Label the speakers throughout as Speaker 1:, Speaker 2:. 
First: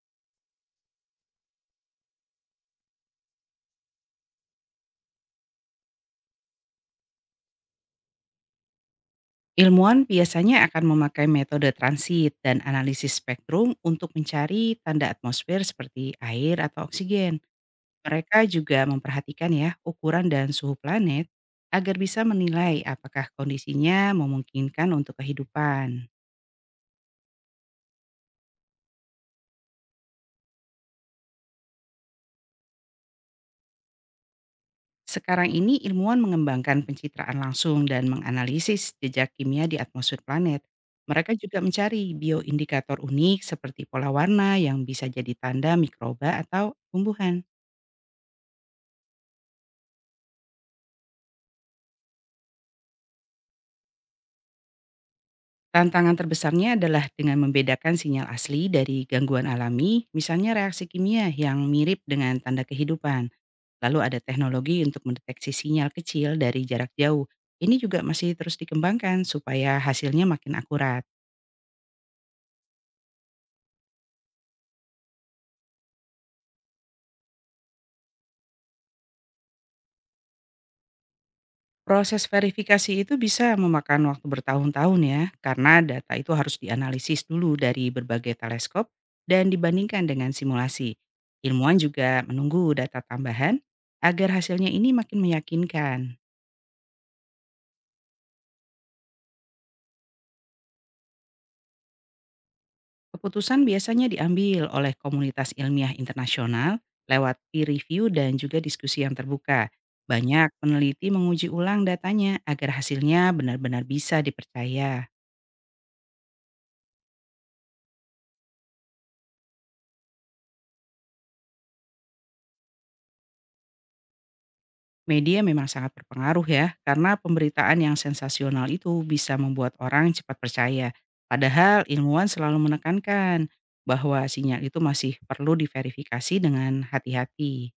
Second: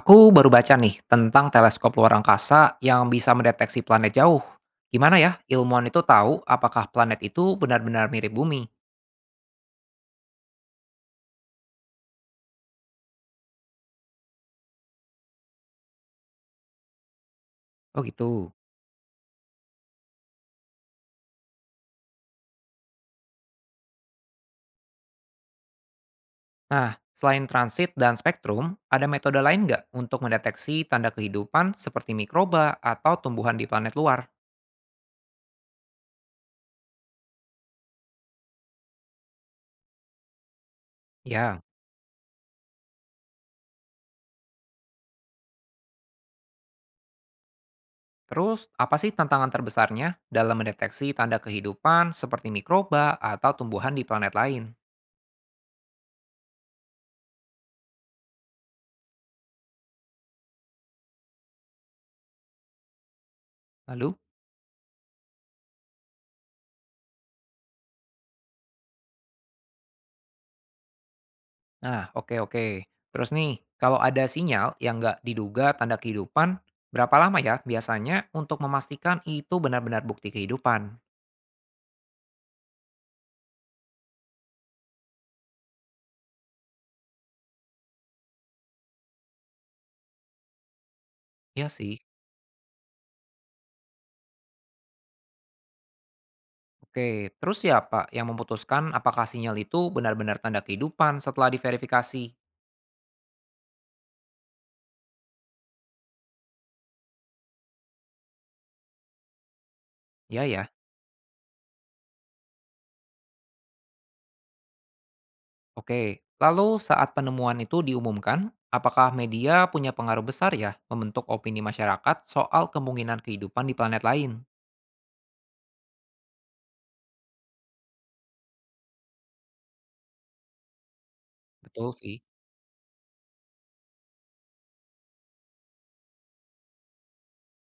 Speaker 1: Aku baru baca nih tentang teleskop luar angkasa yang bisa mendeteksi planet jauh. Gimana ya ilmuwan itu tahu apakah planet itu benar-benar mirip bumi?
Speaker 2: Ilmuwan biasanya akan memakai metode transit dan analisis spektrum untuk mencari tanda atmosfer seperti air atau oksigen.
Speaker 1: Oh
Speaker 2: Mereka
Speaker 1: gitu.
Speaker 2: juga memperhatikan ya ukuran dan suhu planet agar bisa menilai apakah kondisinya memungkinkan untuk kehidupan.
Speaker 1: Nah, selain transit dan spektrum, ada metode lain nggak untuk mendeteksi tanda kehidupan seperti mikroba atau tumbuhan di planet luar?
Speaker 2: Sekarang ini ilmuwan mengembangkan pencitraan langsung dan menganalisis jejak kimia di atmosfer planet. Mereka
Speaker 1: Ya,
Speaker 2: juga mencari bioindikator unik seperti pola warna yang bisa jadi tanda mikroba atau tumbuhan.
Speaker 1: terus apa sih tantangan terbesarnya dalam mendeteksi tanda kehidupan seperti mikroba atau tumbuhan di planet lain?
Speaker 2: Tantangan terbesarnya adalah dengan membedakan sinyal asli dari gangguan alami, misalnya reaksi kimia yang mirip dengan tanda kehidupan. Lalu ada
Speaker 1: Lalu?
Speaker 2: teknologi untuk mendeteksi sinyal kecil dari jarak jauh. Ini juga masih terus dikembangkan supaya hasilnya makin akurat.
Speaker 1: Nah, oke oke. Terus nih, kalau ada sinyal yang nggak diduga tanda kehidupan, berapa lama ya biasanya untuk memastikan itu benar-benar bukti kehidupan?
Speaker 2: Proses verifikasi itu bisa memakan waktu bertahun-tahun ya, karena data itu harus dianalisis dulu dari berbagai teleskop dan dibandingkan dengan simulasi.
Speaker 1: Ya
Speaker 2: Ilmuwan
Speaker 1: sih.
Speaker 2: juga menunggu data tambahan agar hasilnya ini makin meyakinkan.
Speaker 1: Oke, terus siapa yang memutuskan apakah sinyal itu benar-benar tanda kehidupan setelah diverifikasi?
Speaker 2: Keputusan biasanya diambil oleh komunitas ilmiah internasional lewat peer review dan juga diskusi yang terbuka.
Speaker 1: Ya
Speaker 2: Banyak
Speaker 1: ya,
Speaker 2: peneliti menguji ulang datanya agar hasilnya benar-benar bisa dipercaya.
Speaker 1: oke. Lalu saat penemuan itu diumumkan, apakah media punya pengaruh besar ya membentuk opini masyarakat soal kemungkinan kehidupan di planet lain?
Speaker 2: Media memang sangat berpengaruh ya, karena pemberitaan yang sensasional itu bisa membuat orang cepat percaya. Padahal
Speaker 1: Betul sih.
Speaker 2: ilmuwan selalu menekankan bahwa sinyal itu masih perlu diverifikasi dengan hati-hati.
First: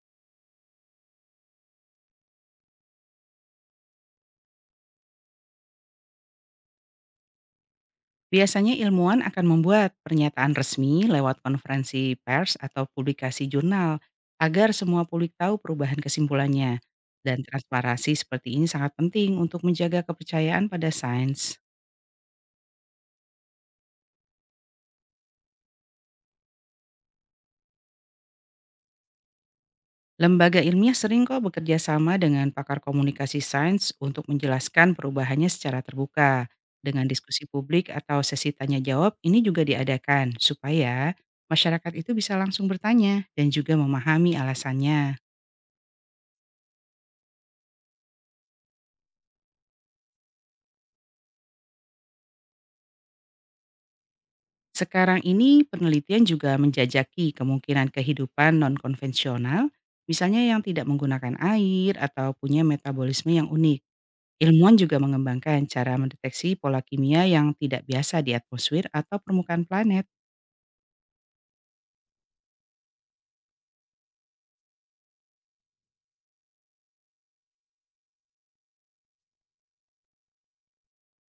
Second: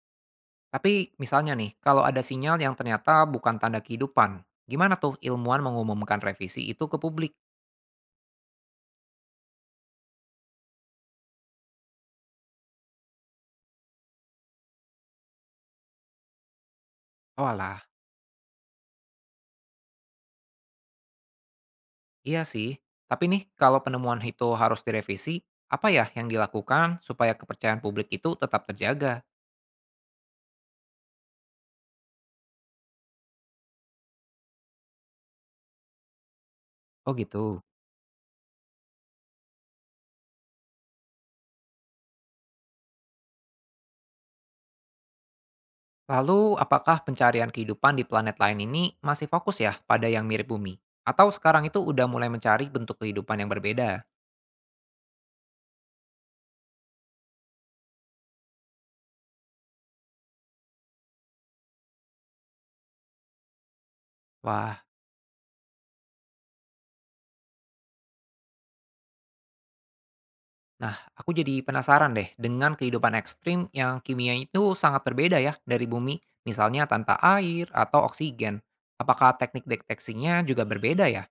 Speaker 1: Tapi misalnya nih, kalau ada sinyal yang ternyata bukan tanda kehidupan, gimana tuh ilmuwan mengumumkan revisi itu ke publik?
Speaker 2: Biasanya ilmuwan akan membuat pernyataan resmi lewat konferensi pers atau publikasi jurnal agar semua publik tahu perubahan kesimpulannya. Dan
Speaker 1: Oh alah,
Speaker 2: transparansi seperti ini sangat penting untuk menjaga kepercayaan pada sains.
Speaker 1: iya sih. Tapi nih, kalau penemuan itu harus direvisi, apa ya yang dilakukan supaya kepercayaan publik itu tetap terjaga?
Speaker 2: Lembaga ilmiah sering kok bekerja sama dengan pakar komunikasi sains untuk menjelaskan perubahannya secara terbuka. Dengan
Speaker 1: Oh
Speaker 2: diskusi
Speaker 1: gitu.
Speaker 2: publik atau sesi tanya jawab ini juga diadakan supaya masyarakat itu bisa langsung bertanya dan juga memahami alasannya.
Speaker 1: Lalu, apakah pencarian kehidupan di planet lain ini masih fokus ya pada yang mirip bumi? Atau sekarang itu udah mulai mencari bentuk kehidupan yang berbeda?
Speaker 2: Sekarang ini penelitian juga menjajaki kemungkinan kehidupan non-konvensional, misalnya yang tidak menggunakan air atau punya metabolisme yang unik. Ilmuwan
Speaker 1: Wah,
Speaker 2: juga mengembangkan cara mendeteksi pola kimia yang tidak biasa di atmosfer atau permukaan planet.
Speaker 1: nah, aku jadi penasaran deh dengan kehidupan ekstrim yang kimianya itu sangat berbeda ya dari bumi, misalnya tanpa air atau oksigen. Apakah teknik deteksinya juga berbeda ya?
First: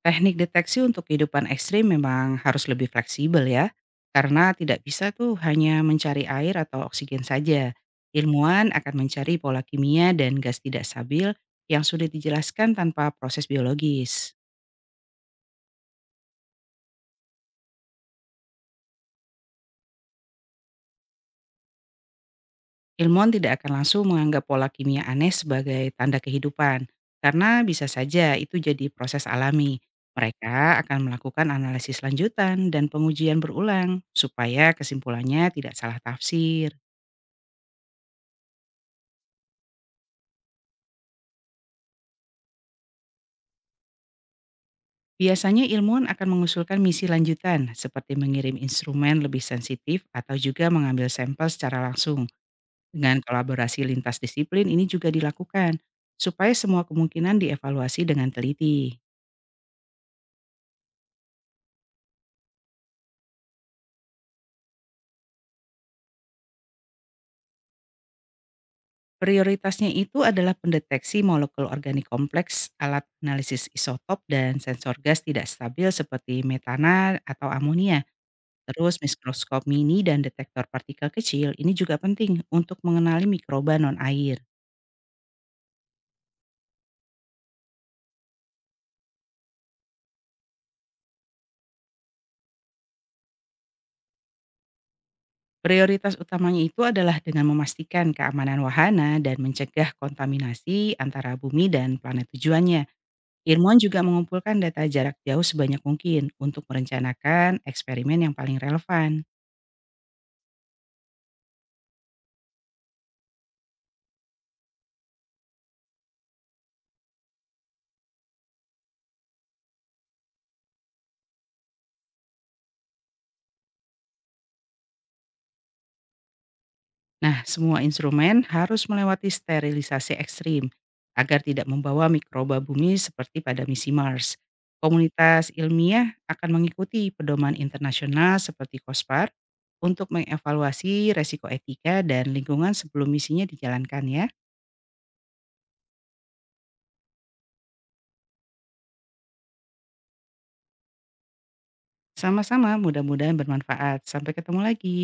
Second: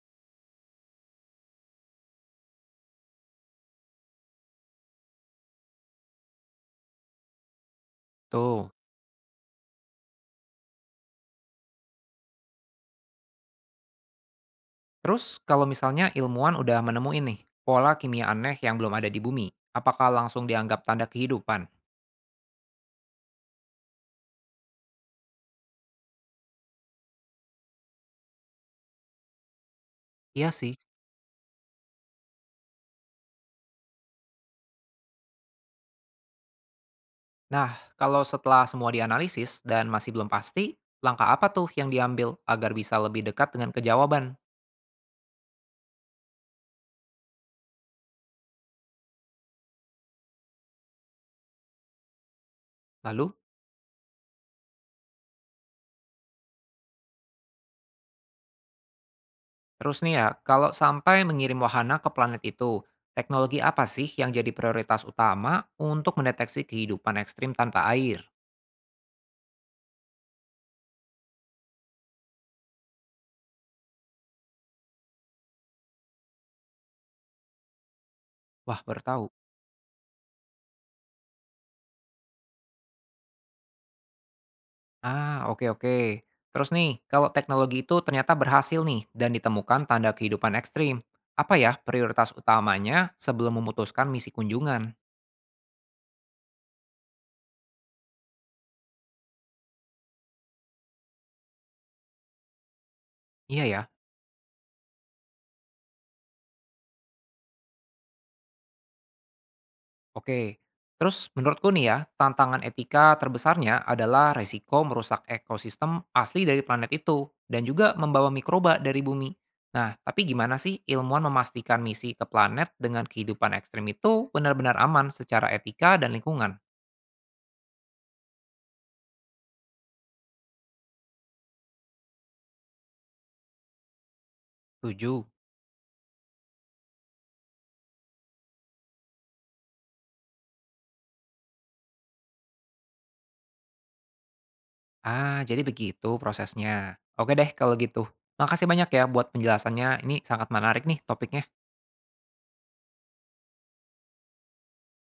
Speaker 2: Teknik deteksi untuk kehidupan ekstrim memang harus lebih fleksibel ya, karena tidak bisa tuh hanya mencari air atau oksigen saja.
Speaker 1: Tuh.
Speaker 2: Ilmuwan akan mencari pola kimia dan gas tidak stabil yang sulit dijelaskan tanpa proses biologis.
Speaker 1: Terus kalau misalnya ilmuwan udah menemuin nih pola kimia aneh yang belum ada di bumi, apakah langsung dianggap tanda kehidupan?
Speaker 2: Ilmuwan tidak akan langsung menganggap pola kimia aneh sebagai tanda kehidupan, karena bisa saja itu jadi proses alami.
Speaker 1: Iya sih.
Speaker 2: Mereka akan melakukan analisis lanjutan dan pengujian berulang, supaya kesimpulannya tidak salah tafsir.
Speaker 1: Nah, kalau setelah semua dianalisis dan masih belum pasti, langkah apa tuh yang diambil agar bisa lebih dekat dengan kejawaban?
Speaker 2: Biasanya ilmuwan akan mengusulkan misi lanjutan, seperti mengirim instrumen lebih sensitif atau juga mengambil sampel secara langsung. Dengan
Speaker 1: Lalu?
Speaker 2: kolaborasi lintas disiplin ini juga dilakukan, supaya semua kemungkinan dievaluasi dengan teliti.
Speaker 1: Terus nih ya, kalau sampai mengirim wahana ke planet itu, teknologi apa sih yang jadi prioritas utama untuk mendeteksi kehidupan ekstrim tanpa air?
Speaker 2: Prioritasnya itu adalah pendeteksi molekul organik kompleks, alat analisis isotop, dan sensor gas tidak stabil seperti metana atau amonia.
Speaker 1: Wah,
Speaker 2: Terus
Speaker 1: baru tahu.
Speaker 2: mikroskop mini dan detektor partikel kecil ini juga penting untuk mengenali mikroba non-air.
Speaker 1: Ah, oke oke. Terus nih, kalau teknologi itu ternyata berhasil nih dan ditemukan tanda kehidupan ekstrim, apa ya prioritas utamanya sebelum memutuskan misi kunjungan?
Speaker 2: Prioritas utamanya itu adalah dengan memastikan keamanan wahana dan mencegah kontaminasi antara bumi dan planet tujuannya.
Speaker 1: Iya
Speaker 2: Ilmuwan
Speaker 1: ya.
Speaker 2: juga mengumpulkan data jarak jauh sebanyak mungkin untuk merencanakan eksperimen yang paling relevan.
Speaker 1: Oke, terus menurutku nih ya, tantangan etika terbesarnya adalah resiko merusak ekosistem asli dari planet itu dan juga membawa mikroba dari bumi. Nah, tapi gimana sih ilmuwan memastikan misi ke planet dengan kehidupan ekstrim itu benar-benar aman secara etika dan lingkungan?
Speaker 2: Nah, semua instrumen harus melewati sterilisasi ekstrim agar tidak membawa mikroba bumi seperti pada misi Mars.
Speaker 1: Tujuh.
Speaker 2: Komunitas ilmiah akan mengikuti pedoman internasional seperti COSPAR untuk mengevaluasi resiko etika dan lingkungan sebelum misinya dijalankan ya.
Speaker 1: Ah, jadi begitu prosesnya. Oke deh kalau gitu. Makasih banyak ya buat penjelasannya, ini sangat menarik nih topiknya.
Speaker 2: Sama-sama, mudah-mudahan bermanfaat. Sampai ketemu lagi.